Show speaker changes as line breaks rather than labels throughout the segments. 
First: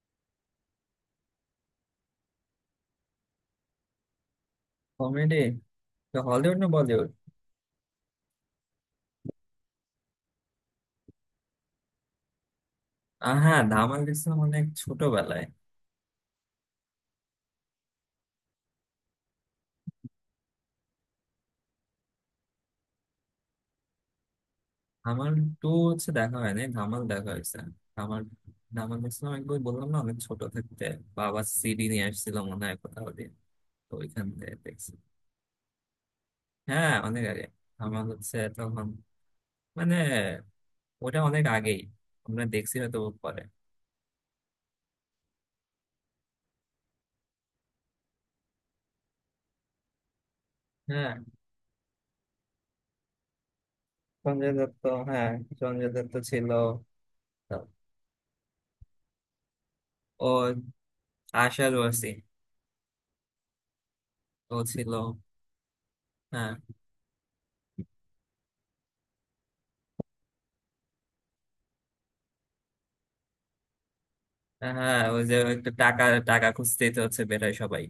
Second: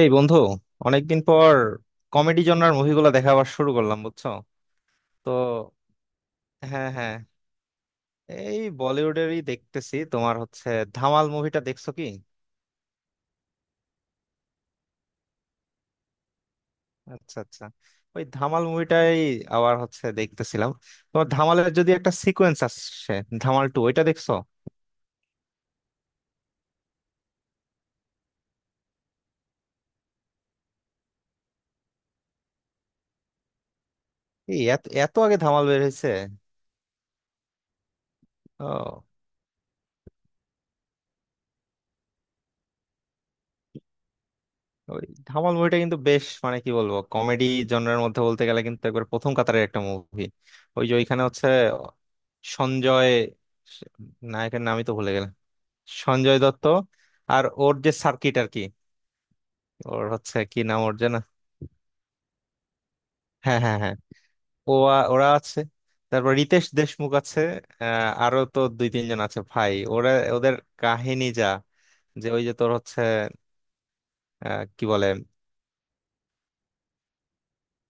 এই বন্ধু অনেকদিন পর কমেডি জনরার মুভিগুলো দেখা আবার শুরু করলাম বুঝছো? তো
কমেডি। হলিউড না
হ্যাঁ
বলিউড?
হ্যাঁ, এই বলিউডেরই দেখতেছি। তোমার হচ্ছে ধামাল মুভিটা দেখছো কি?
হ্যাঁ, ধামাল দেখছিলাম অনেক ছোটবেলায়।
আচ্ছা আচ্ছা, ওই ধামাল মুভিটাই আবার হচ্ছে দেখতেছিলাম। তোমার ধামালের যদি একটা সিকোয়েন্স আসছে ধামাল 2, ওইটা দেখছো?
ধামাল টু হচ্ছে দেখা হয়নি, ধামাল দেখা হয়েছে। ধামাল ধামাল দেখছিলাম একবার, বললাম না, অনেক ছোট থাকতে বাবা সিডি নিয়ে আসছিল মনে হয় কোথাও দিয়ে, তো ওইখান থেকে
এই এত
দেখছি।
এত আগে ধামাল বের হয়েছে?
হ্যাঁ অনেক আগে, ধামাল হচ্ছে তখন, মানে ওটা অনেক আগেই, আমরা দেখছি হয়তো পরে।
ওই ধামাল মুভিটা কিন্তু বেশ, মানে কি বলবো, কমেডি জনরের মধ্যে বলতে গেলে কিন্তু একবার প্রথম কাতারের একটা মুভি। ওই যে
হ্যাঁ,
ওইখানে হচ্ছে সঞ্জয়,
সঞ্জয়
নায়কের
দত্ত।
নামই তো ভুলে
হ্যাঁ,
গেলাম,
সঞ্জয় দত্ত
সঞ্জয়
ছিল।
দত্ত। আর ওর যে সার্কিট আর কি, ওর হচ্ছে
ও
কি নাম ওর যেন,
আশা রয়েছে,
হ্যাঁ হ্যাঁ হ্যাঁ।
ও
ও
ছিল।
ওরা আছে, তারপর
হ্যাঁ
রিতেশ দেশমুখ আছে। আরো তো দুই তিনজন আছে ভাই, ওরা ওদের কাহিনী যা, যে ওই যে তোর হচ্ছে, কি
হ্যাঁ,
বলে,
ওই যে একটু টাকা টাকা খুঁজতেই তো হচ্ছে বের হয় সবাই,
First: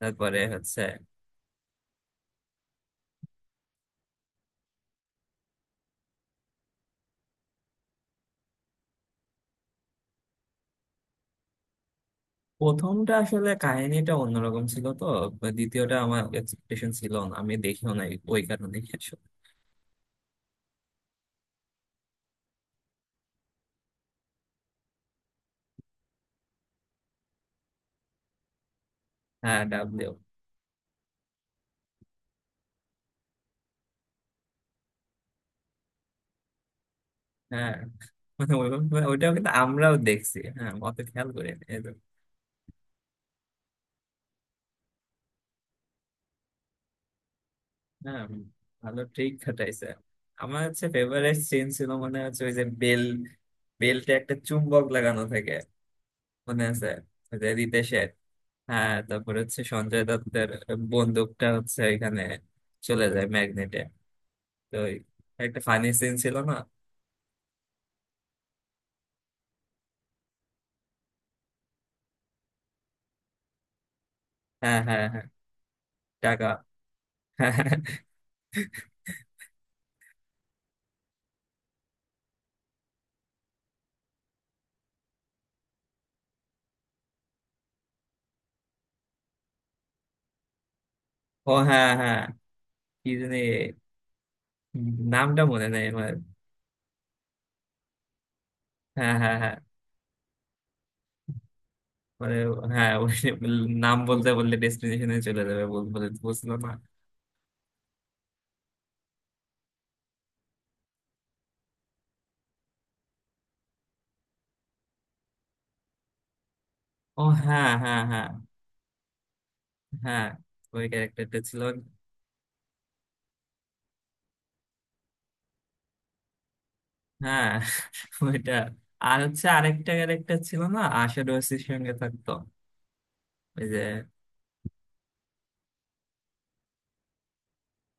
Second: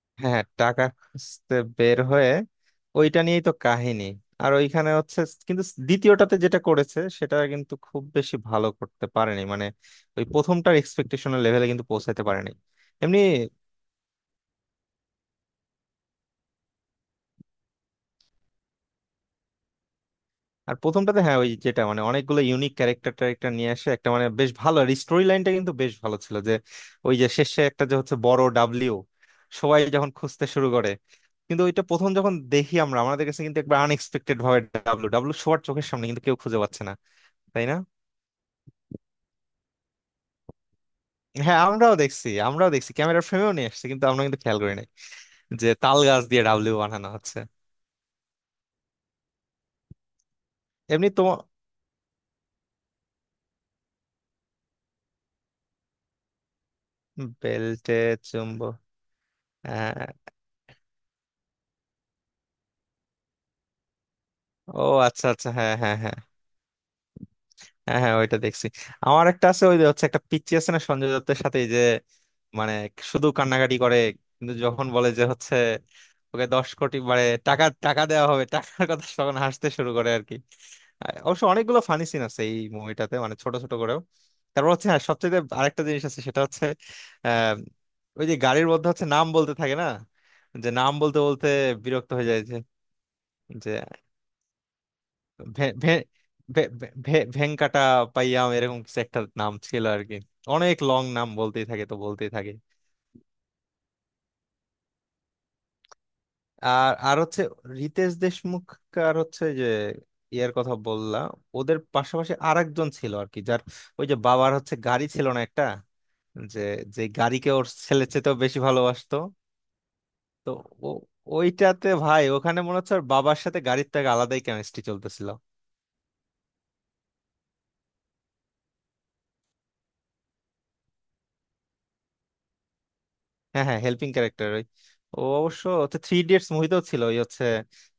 তারপরে
হ্যাঁ
হচ্ছে
টাকা খুঁজতে বের হয়ে ওইটা নিয়েই তো কাহিনী। আর ওইখানে হচ্ছে, কিন্তু দ্বিতীয়টাতে যেটা করেছে সেটা কিন্তু খুব বেশি ভালো করতে পারেনি, মানে ওই প্রথমটার এক্সপেকটেশনের লেভেলে কিন্তু পৌঁছাতে পারেনি।
প্রথমটা
এমনি
আসলে কাহিনীটা অন্যরকম ছিল তো। দ্বিতীয়টা আমার এক্সপেকটেশন ছিল না, আমি দেখিও নাই ওই কারণে আসলে।
আর প্রথমটাতে হ্যাঁ ওই যেটা মানে অনেকগুলো ইউনিক ক্যারেক্টার ট্যারেক্টার নিয়ে আসে, একটা মানে বেশ ভালো, আর স্টোরি লাইনটা কিন্তু বেশ ভালো ছিল, যে ওই যে শেষে একটা যে হচ্ছে বড় ডাব্লিউ
হ্যাঁ,
সবাই যখন
ডাবলিউ।
খুঁজতে শুরু করে, কিন্তু ওইটা প্রথম যখন দেখি আমরা আমাদের কাছে কিন্তু একবার আনএক্সপেক্টেড ভাবে ডাব্লু ডাব্লু সবার চোখের সামনে কিন্তু কেউ খুঁজে পাচ্ছে না, তাই
হ্যাঁ।
না?
মানে ওইটাও কিন্তু আমরাও দেখছি, হ্যাঁ অত খেয়াল করি
হ্যাঁ
নি। এই যে,
আমরাও দেখছি, আমরাও দেখছি ক্যামেরার ফ্রেমেও নিয়ে আসছে কিন্তু আমরা কিন্তু খেয়াল করি নাই যে তাল গাছ দিয়ে ডাবলু বানানো হচ্ছে।
হ্যাঁ ভালো ট্রিক খাটাইছে। আমার হচ্ছে
এমনি
ফেভারিট
তোমার
সিন ছিল, মানে হচ্ছে ওই যে বেল, বেলটা একটা চুম্বক লাগানো থাকে, মনে আছে ওই যে
বেল্টে
রিতেশের।
চুম্ব,
হ্যাঁ, তারপর হচ্ছে সঞ্জয়
হ্যাঁ,
দত্তের বন্দুকটা হচ্ছে এখানে চলে যায় ম্যাগনেটে। তো
ও,
ওই,
আচ্ছা আচ্ছা
একটা
হ্যাঁ
ফানি
হ্যাঁ
সিন
হ্যাঁ।
ছিল না?
হ্যাঁ হ্যাঁ ওইটা দেখছি। আমার একটা আছে, ওই যে হচ্ছে একটা পিচ্চি আছে না সঞ্জয় দত্তের সাথে, এই যে মানে শুধু কান্নাকাটি করে, কিন্তু
হ্যাঁ
যখন
হ্যাঁ
বলে
হ্যাঁ,
যে হচ্ছে ওকে
টাকা।
10 কোটি মানে টাকা, টাকা দেওয়া হবে, টাকার কথা তখন হাসতে শুরু করে আর কি। অবশ্য অনেকগুলো ফানি সিন আছে এই মুভিটাতে, মানে ছোট ছোট করেও। তারপর হচ্ছে হ্যাঁ সবচেয়ে আরেকটা জিনিস আছে, সেটা হচ্ছে আহ ওই যে গাড়ির মধ্যে হচ্ছে নাম বলতে থাকে না, যে নাম বলতে বলতে
ও হ্যাঁ
বিরক্ত
হ্যাঁ।
হয়ে যায়, যে
কি জানি,
যে
নামটা মনে
ভে-
নেই
ভে-
আমার।
ভে- ভে- ভে- ভেঙ্কাটা পাইয়াম এরকম কিছু
হ্যাঁ
একটা
হ্যাঁ
নাম
হ্যাঁ।
ছিল আর কি। অনেক লং নাম বলতেই থাকে, তো বলতেই
মানে
থাকে।
হ্যাঁ ওই, নাম বলতে বললে ডেস্টিনেশনে চলে যাবে, বলে বুঝলো না।
আর আর হচ্ছে রিতেশ দেশমুখ আর হচ্ছে যে ইয়ার কথা বললা, ওদের পাশাপাশি আর একজন ছিল আর কি, যার ওই যে বাবার হচ্ছে গাড়ি ছিল না একটা, যে যে
ও
গাড়িকে ওর
হ্যাঁ হ্যাঁ
ছেলে
হ্যাঁ।
চেয়েতেও বেশি ভালোবাসতো।
হ্যাঁ,
তো
ওই
ও,
ক্যারেক্টারটা ছিল।
ওইটাতে ভাই ওখানে মনে হচ্ছে ওর বাবার সাথে গাড়ির থেকে আলাদাই কেমিস্ট্রি চলতেছিল।
হ্যাঁ, ওইটা। আর হচ্ছে আরেকটা ক্যারেক্টার ছিল না, আশা ডোসির সঙ্গে থাকতো
হ্যাঁ
ওই
হ্যাঁ
যে।
হেল্পিং ক্যারেক্টার ওই, ও অবশ্য হচ্ছে থ্রি ইডিয়টস মুভিতেও ছিল ওই হচ্ছে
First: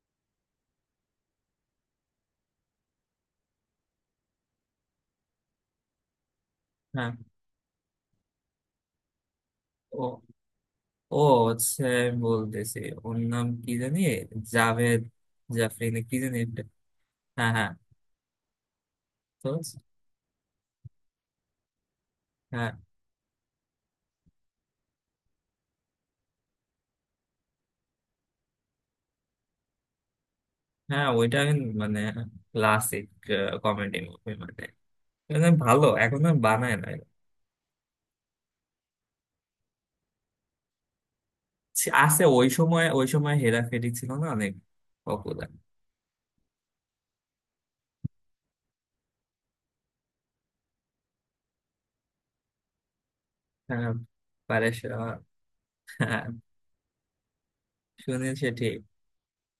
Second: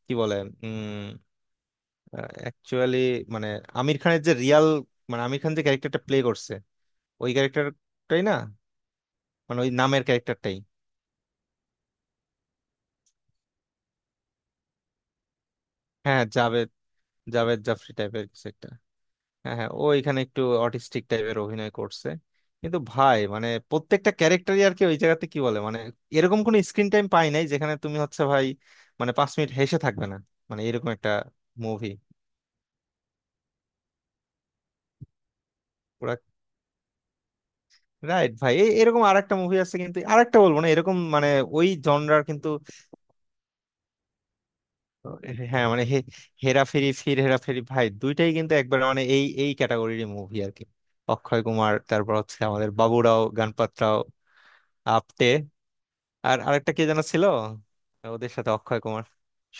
কি বলে, উম অ্যাকচুয়ালি মানে আমির খানের যে রিয়াল, মানে আমির খান যে ক্যারেক্টারটা প্লে করছে
হ্যাঁ।
ওই ক্যারেক্টারটাই না, মানে ওই
ও
নামের ক্যারেক্টারটাই।
ও হচ্ছে, আমি বলতেছি, ওর নাম কি জানি জাভেদ জাফরি না কি
হ্যাঁ হ্যাঁ,
জানি একটা।
জাভেদ,
হ্যাঁ
জাভেদ
হ্যাঁ।
জাফরি টাইপের কিছু একটা।
তো
হ্যাঁ হ্যাঁ ও এখানে একটু অটিস্টিক টাইপের অভিনয় করছে।
হ্যাঁ
কিন্তু ভাই মানে প্রত্যেকটা ক্যারেক্টারই আর কি ওই জায়গাতে কি বলে, মানে এরকম কোনো স্ক্রিন টাইম পাই নাই যেখানে তুমি হচ্ছে ভাই মানে 5 মিনিট হেসে থাকবে না, মানে এরকম
হ্যাঁ,
একটা
ওইটা আমি
মুভি।
মানে ক্লাসিক কমেডি মুভি, মানে মানে ভালো এখন আর বানায় না।
রাইট ভাই এরকম আরেকটা মুভি আছে, কিন্তু আরেকটা বলবো না, এরকম মানে ওই
আছে,
জনরার
ওই
কিন্তু।
সময় ওই সময় হেরাফেরি ছিল না, অনেক
আহ,
পপুলার।
হ্যাঁ মানে হেরাফেরি ফির হেরাফেরি ভাই দুইটাই কিন্তু একবার মানে এই এই ক্যাটাগরির মুভি আর কি। অক্ষয় কুমার, তারপর হচ্ছে আমাদের বাবুরাও গণপত
হ্যাঁ,
রাও
পারেশ রাওয়াল,
আপটে,
হ্যাঁ,
আর আরেকটা কে যেন ছিল, ওদের
সুনীল
সাথে
শেঠি।
অক্ষয় কুমার,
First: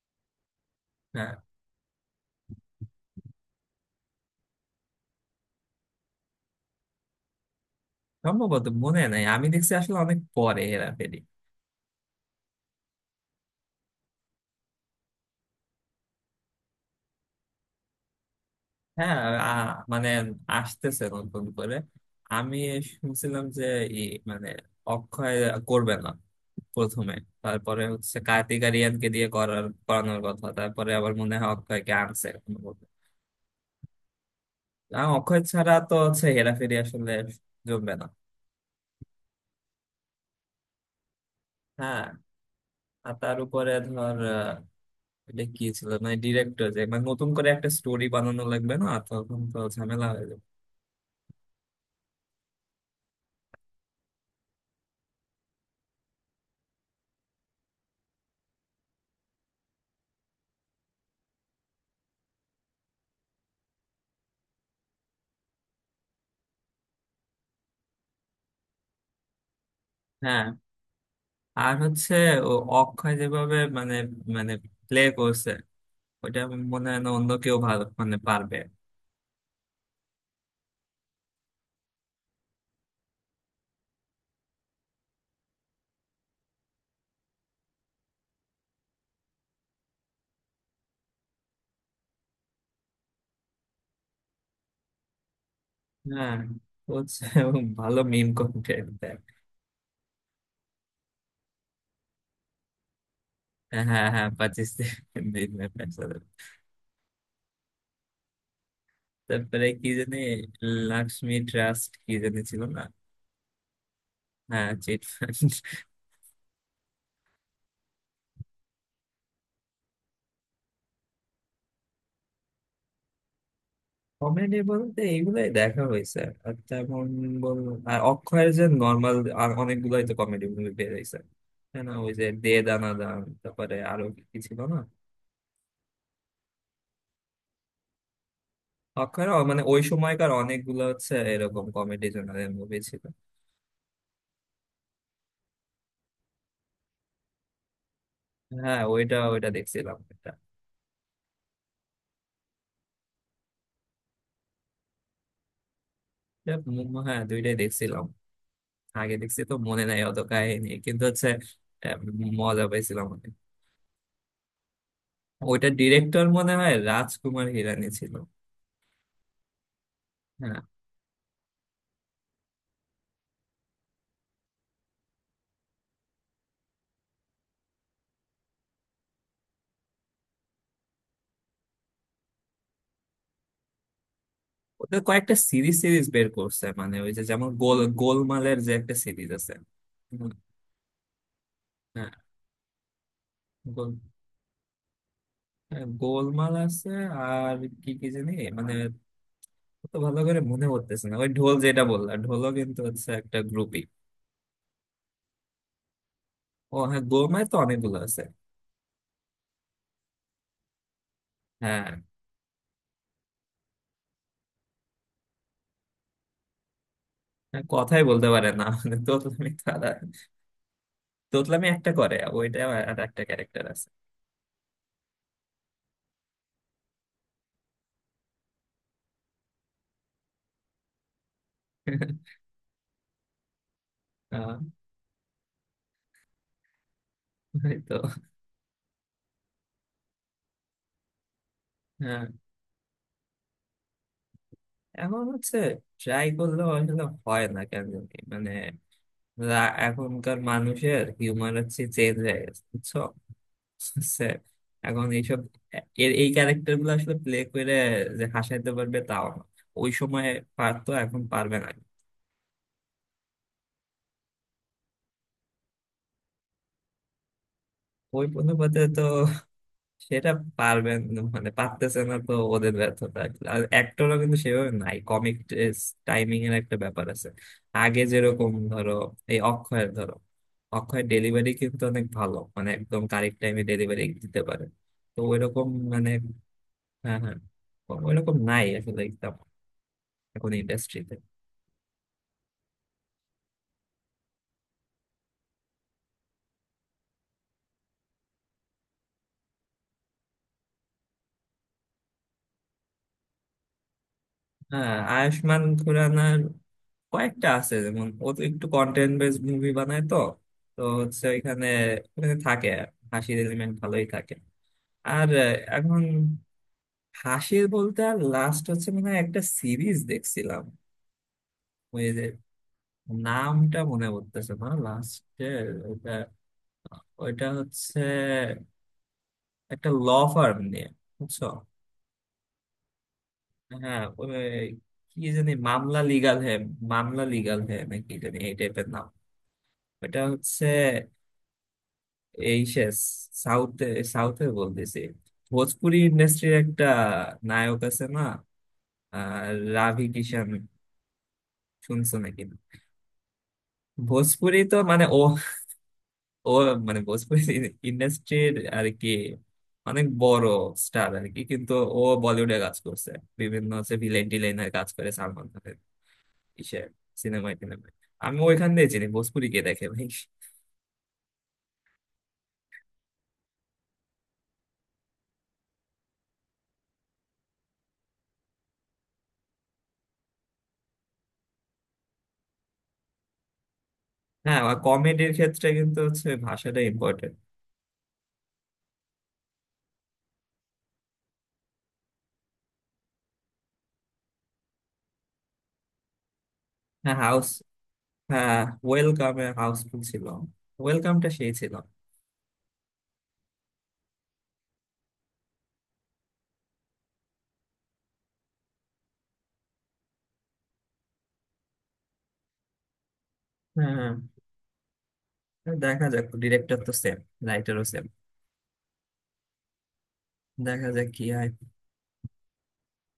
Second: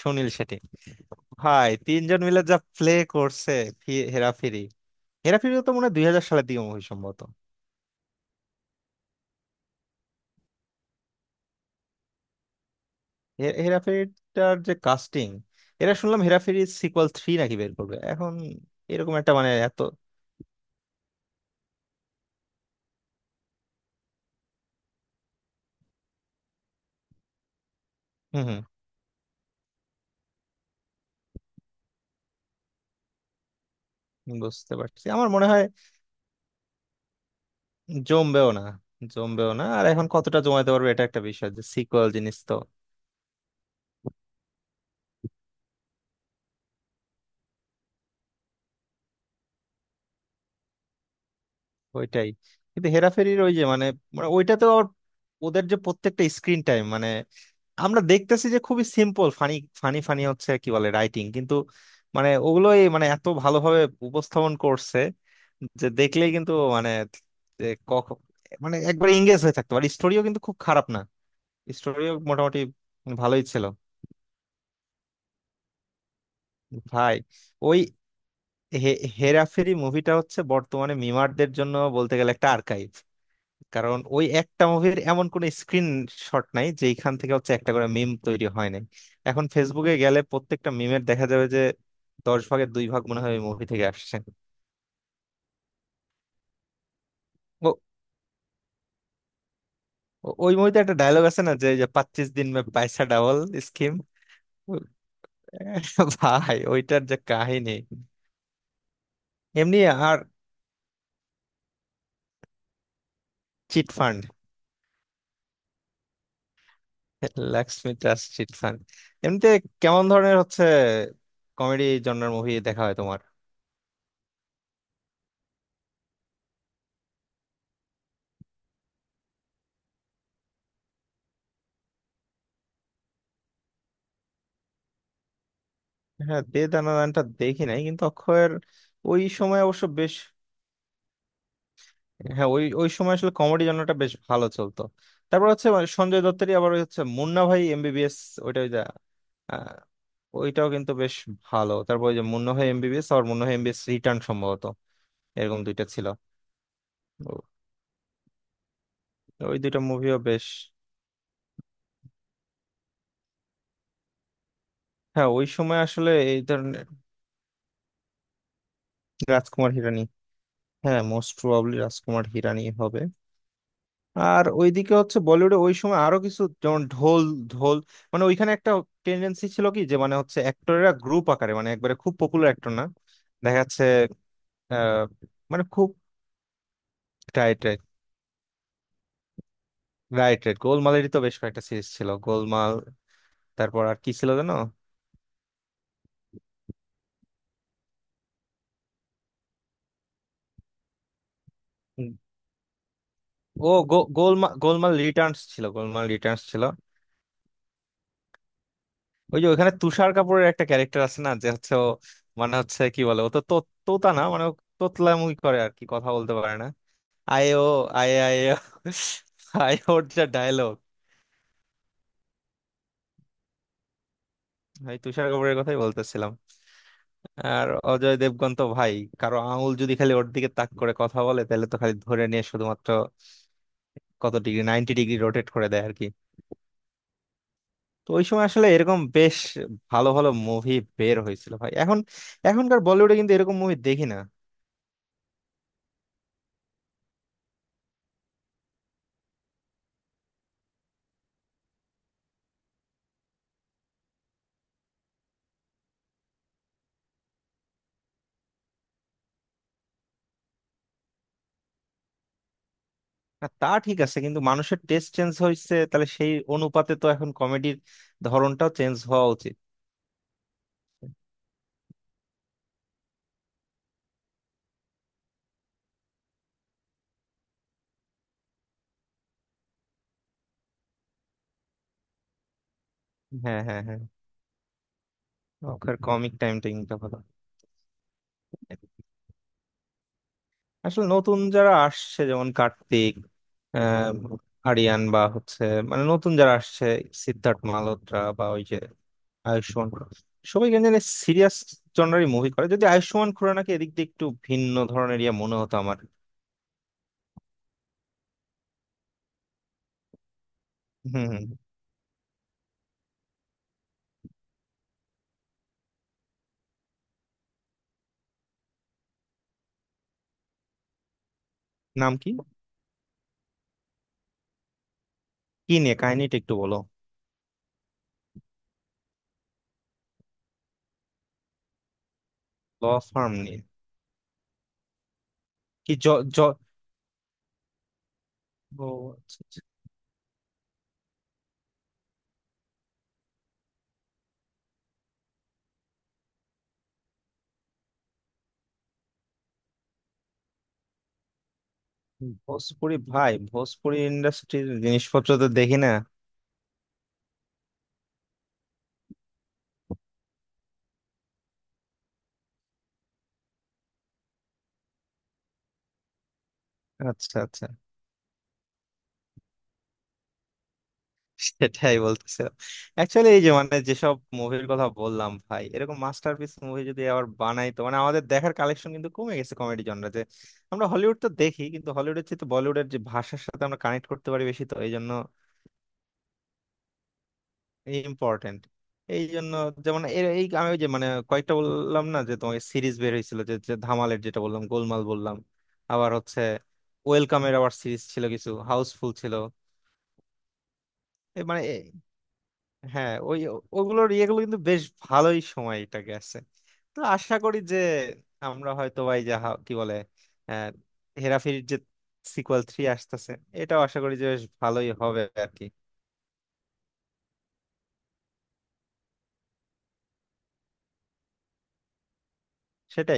সুনীল শেঠি,
হ্যাঁ
ভাই তিনজন মিলে যা প্লে করছে হেরাফেরি। হেরাফেরি তো মনে হয় 2000 সালের দিকে মুভি সম্ভবত।
সম্ভবত মনে নাই, আমি দেখছি আসলে অনেক পরে হেরাফেরি।
হেরাফেরিটার যে কাস্টিং, এরা শুনলাম হেরাফেরি সিকুয়াল 3 নাকি বের করবে এখন, এরকম
হ্যাঁ
একটা
আ-
মানে এত।
মানে আসতেছে নতুন করে। আমি শুনছিলাম যে ই মানে অক্ষয় করবে না প্রথমে, তারপরে হচ্ছে
হুম
কার্তিক
হুম,
আরিয়ানকে দিয়ে করার করানোর কথা, তারপরে আবার মনে হয় অক্ষয়কে আনছে কোনো মতে।
বুঝতে পারছি আমার
অক্ষয়
মনে হয়
ছাড়া তো হচ্ছে হেরাফেরি আসলে জমবে না।
জমবেও না। জমবেও না আর এখন কতটা জমাইতে পারবে এটা একটা বিষয়, যে
হ্যাঁ,
সিকুয়াল জিনিস তো।
আর তার উপরে ধর এটা কি ছিল মানে, ডিরেক্টর যে মানে নতুন করে একটা স্টোরি বানানো লাগবে না, তখন তো ঝামেলা হয়ে যাবে।
ওইটাই, কিন্তু হেরাফেরির ওই যে মানে, মানে ওইটাতেও আবার ওদের যে প্রত্যেকটা স্ক্রিন টাইম, মানে আমরা দেখতেছি যে খুবই সিম্পল ফানি, ফানি ফানি হচ্ছে কি বলে রাইটিং, কিন্তু মানে ওগুলোই মানে এত ভালোভাবে উপস্থাপন করছে, যে দেখলেই কিন্তু মানে যে কখ- মানে একবার এঙ্গেজ হয়ে থাকতে পারে, স্টোরিও কিন্তু
হ্যাঁ,
খুব খারাপ না,
আর
স্টোরিও
হচ্ছে ও,
মোটামুটি
অক্ষয়
ভালোই
যেভাবে
ছিল।
মানে মানে প্লে করছে ওটা, মনে হয় না
ভাই
অন্য কেউ
ওই
ভালো মানে পারবে।
হেরাফেরি মুভিটা হচ্ছে বর্তমানে মিমারদের জন্য বলতে গেলে একটা আর্কাইভ, কারণ ওই একটা মুভির এমন কোন স্ক্রিন শট নাই যেখান থেকে হচ্ছে একটা করে মিম তৈরি হয় নাই। এখন ফেসবুকে গেলে প্রত্যেকটা মিমের দেখা যাবে যে 10 ভাগের 2 ভাগ মনে হয় ওই মুভি থেকে আসছে।
হ্যাঁ, ও হচ্ছে ও
ও,
ভালো মিম কন্টেন্ট দেয়।
ওই মুভিতে একটা ডায়লগ আছে না যে যে 25 দিন মে পয়সা ডাবল
হ্যাঁ
স্কিম।
হ্যাঁ, পাকিস্তান।
ভাই ওইটার যে কাহিনী,
তারপরে
এমনি।
কি জানি,
আর
লক্ষ্মী ট্রাস্ট কি জানি ছিল না।
চিট ফান্ড,
হ্যাঁ, chit fund.
Laxmi trust chit fund. এমনিতে কেমন ধরনের হচ্ছে কমেডি জনরার মুভি দেখা হয় তোমার?
কমেডি বলতে এইগুলাই দেখা হয়েছে, আর তেমন, বল, আর অক্ষয়ের যে নর্মাল, আর অনেকগুলাই তো কমেডি মুভি বের হয়েছে, তাই না? ওই যে দে দানা দান, তারপরে আরো কি ছিল না?
হ্যাঁ দে দানাদানটা দেখি নাই, কিন্তু অক্ষয়ের ওই
অক্ষয় রাও,
সময়
মানে ওই
অবশ্য বেশ,
সময়কার অনেকগুলো হচ্ছে এরকম কমেডি জোনারের
হ্যাঁ ওই
মুভি
ওই
ছিল।
সময় আসলে কমেডি জনরাটা বেশ ভালো চলতো। তারপর হচ্ছে মানে সঞ্জয় দত্তেরই আবার ওই হচ্ছে মুন্না ভাই এমবিবিএস, ওইটা ওই যে,
হ্যাঁ, ওইটা ওইটা
আহ,
দেখছিলাম এটা।
ওইটাও কিন্তু বেশ ভালো। তারপর ওই যে মুন্না ভাই এমবিবিএস আর মুন্না ভাই এমবিবিএস রিটার্ন সম্ভবত, এরকম দুইটা ছিল।
এটা হ্যাঁ,
ও-
দুইটাই দেখছিলাম, আগে দেখছি তো
ওই দুইটা
মনে নাই
মুভিও
অত
বেশ,
কাহিনী কিন্তু হচ্ছে। আহ, মজা পাইছিলাম অনেক।
হ্যাঁ ওই
ওইটার
সময় আসলে
ডিরেক্টর
এই
মনে হয়
ধরনের।
রাজকুমার হিরানি ছিল।
রাজকুমার হিরানি,
হ্যাঁ।
হ্যাঁ মোস্ট প্রবাবলি রাজকুমার হিরানি হবে। আর ওইদিকে হচ্ছে বলিউডে ওই সময় আরো কিছু যেমন ঢোল, ঢোল মানে ওইখানে একটা টেন্ডেন্সি ছিল কি যে মানে হচ্ছে অ্যাক্টরেরা গ্রুপ আকারে মানে একবারে খুব পপুলার অ্যাক্টর না, দেখা যাচ্ছে
ওদের
আহ,
কয়েকটা
মানে
সিরিজ
খুব,
সিরিজ বের করছে, মানে ওই যে যেমন
রাইট রাইট,
গোলমালের যে একটা সিরিজ আছে। হুম,
রাইট রাইট গোলমালেরই তো বেশ কয়েকটা সিরিজ ছিল
হ্যাঁ
গোলমাল, তারপর
গোল।
আর কি ছিল জানো?
হ্যাঁ, গোলমাল আছে, আর কি কি জানি, মানে, তো ভালো করে মনে পড়তেছে না, ওই ঢোল যেটা বললা,
উম,
ঢোলও কিন্তু হচ্ছে একটা
ও
গ্রুপই।
গোলমাল, গোলমাল রিটার্নস ছিল, গোলমাল রিটার্নস ছিল।
ও হ্যাঁ, গোমায় তো অনেকগুলো আছে।
ওই যে ওখানে তুষার কাপুরের একটা ক্যারেক্টার আছে না, যে হচ্ছে ও
হ্যাঁ।
মানে হচ্ছে কি বলে, ও তো তো- তোতা না মানে ও তোতলামি করে আর কি, কথা বলতে পারে না। আয় ও,
হ্যাঁ, কথাই
আয়
বলতে
আয়
পারে
ও।
না, মানে তোতলামি
ভাই
তারা,
ওর যা ডায়লগ!
তোতলামি একটা করে ওইটা। আর একটা ক্যারেক্টার আছে।
ভাই তুষার কাপুরের কথাই বলতেছিলাম। আর অজয় দেবগন তো ভাই, কারো আঙুল যদি খালি ওর দিকে তাক করে কথা বলে, তাহলে তো খালি ধরে নিয়ে শুধুমাত্র কত
আহ,
ডিগ্রি, 90 ডিগ্রি রোটেট করে দেয় আর কি।
এই তো।
তো ওই সময় আসলে এরকম বেশ ভালো ভালো মুভি বের হয়েছিল ভাই। এখন
হ্যাঁ
এখনকার বলিউডে কিন্তু এরকম মুভি দেখি না।
এখন হচ্ছে ট্রাই করলেও আসলে হয় না কেন জানি। মানে, এখনকার মানুষের হিউমার হচ্ছে চেঞ্জ হয়ে গেছে বুঝছো? বুঝছে? এখন এইসব এই ক্যারেক্টার গুলো আসলে প্লে করে যে হাসাইতে পারবে তাও না। ওই সময় পারতো, এখন পারবে না।
না, তা ঠিক আছে, কিন্তু মানুষের টেস্ট চেঞ্জ হয়েছে, তাহলে সেই অনুপাতে তো এখন কমেডির
ওই
ধরনটাও
অনুপাতে
চেঞ্জ
তো
হওয়া উচিত।
সেটা পারবেন, মানে পারতেছে না, তো ওদের ব্যর্থতা। আর অ্যাক্টরও কিন্তু সেভাবে নাই, কমিক টাইমিং এর একটা ব্যাপার আছে। আগে যেরকম ধরো, এই অক্ষয়ের ধরো, অক্ষয়ের ডেলিভারি কিন্তু অনেক ভালো, মানে একদম কারেক্ট
হ্যাঁ
টাইমে
হ্যাঁ হ্যাঁ,
ডেলিভারি দিতে পারে। তো ওইরকম,
ওখানে
মানে,
কমিক টাইমটা কিন্তু ভালো।
হ্যাঁ হ্যাঁ, ওইরকম নাই আসলে একদম এখন
আসলে
ইন্ডাস্ট্রিতে।
নতুন যারা আসছে যেমন কার্তিক, আহ, আরিয়ান বা হচ্ছে মানে নতুন যারা আসছে, সিদ্ধার্থ মালহোত্রা বা ওই যে আয়ুষ্মান খুরানা, সবাই কেন জানি সিরিয়াস জনারই মুভি করে, যদি আয়ুষ্মান খুরানাকে এদিক দিয়ে একটু ভিন্ন
হ্যাঁ
ধরনের ইয়ে মনে
আয়ুষ্মান
হতো আমার।
খুরানার কয়েকটা আছে যেমন, ও তো একটু কন্টেন্ট বেস মুভি বানায় তো, তো
হম
হচ্ছে
হম।
এখানে ওখানে থাকে হাসির এলিমেন্ট ভালোই থাকে। আর এখন হাসির বলতে আর লাস্ট হচ্ছে মনে হয় একটা সিরিজ দেখছিলাম, ওই
নাম
যে,
কি?
নামটা মনে পড়তেছে না লাস্টের।
কি নিয়ে
ওটা
কাহিনীটা একটু বলো।
ওইটা হচ্ছে একটা ল ফার্ম নিয়ে, বুঝছো?
ল ফার্ম নিয়ে।
হ্যাঁ ওই কি জানি,
কি
মামলা
জ
লিগাল
জ
হ্যাঁ, মামলা লিগাল হ্যাঁ নাকি জানি এই টাইপের
ও,
নাম।
আচ্ছা, আচ্ছা।
এটা হচ্ছে এই সে সাউথে, সাউথে বলতেছি ভোজপুরি ইন্ডাস্ট্রির একটা নায়ক আছে না, আহ, রাভি কিষান, শুনছো নাকি?
ভোজপুরি, ভাই ভোজপুরি
ভোজপুরি
ইন্ডাস্ট্রির
তো মানে ও
জিনিসপত্র তো দেখি না।
ও মানে ভোজপুরি ইন্ডাস্ট্রির আর কি, অনেক বড় স্টার আর কি, কিন্তু ও বলিউডে কাজ করছে, বিভিন্ন হচ্ছে ভিলেন টিলেনের কাজ করে, সালমান খানের ইসে
আচ্ছা
সিনেমায়
আচ্ছা
টিনেমায়। আমি ওইখান দিয়ে চিনি, ভোজপুরি কে দেখে ভাই।
সেটাই বলতেছিলাম। অ্যাকচুয়ালি এই যে মানে যেসব মুভির কথা বললাম ভাই, এরকম মাস্টারপিস মুভি যদি আবার বানাই, তো মানে আমাদের দেখার কালেকশন কিন্তু কমে গেছে কমেডি জনরাতে। আমরা হলিউড তো দেখি, কিন্তু হলিউডের চেয়ে তো বলিউডের যে ভাষার সাথে আমরা কানেক্ট করতে পারি
হ্যাঁ,
বেশি তো
আর
এই জন্য
কমেডির ক্ষেত্রে কিন্তু হচ্ছে ভাষাটা ইম্পর্টেন্ট।
ইম্পর্টেন্ট এই জন্য। যেমন এই আমি ওই যে মানে কয়েকটা বললাম না যে তোমাকে সিরিজ বের হয়েছিল, যে যে ধামালের যেটা বললাম, গোলমাল বললাম, আবার হচ্ছে
হ্যাঁ হাউস।
ওয়েলকামের আবার সিরিজ ছিল, কিছু
হ্যাঁ,
হাউসফুল ছিল,
ওয়েলকামে হাউসফুল ছিল, ওয়েলকামটা
এ
সেই
মানে,
ছিল।
হ্যাঁ ওই ওগুলোর ইয়েগুলো কিন্তু বেশ ভালোই সময়টা গেছে। তো আশা করি যে আমরা হয়তো ভাই যা কি বলে, আহ, হেরাফেরির যে সিকুয়েল 3 আসতেছে, এটাও আশা
হ্যাঁ
করি যে বেশ ভালোই হবে আর কি।
দেখা যাক, ডিরেক্টর তো সেম, রাইটারও সেম, দেখা যাক কি হয়।
সেটাই।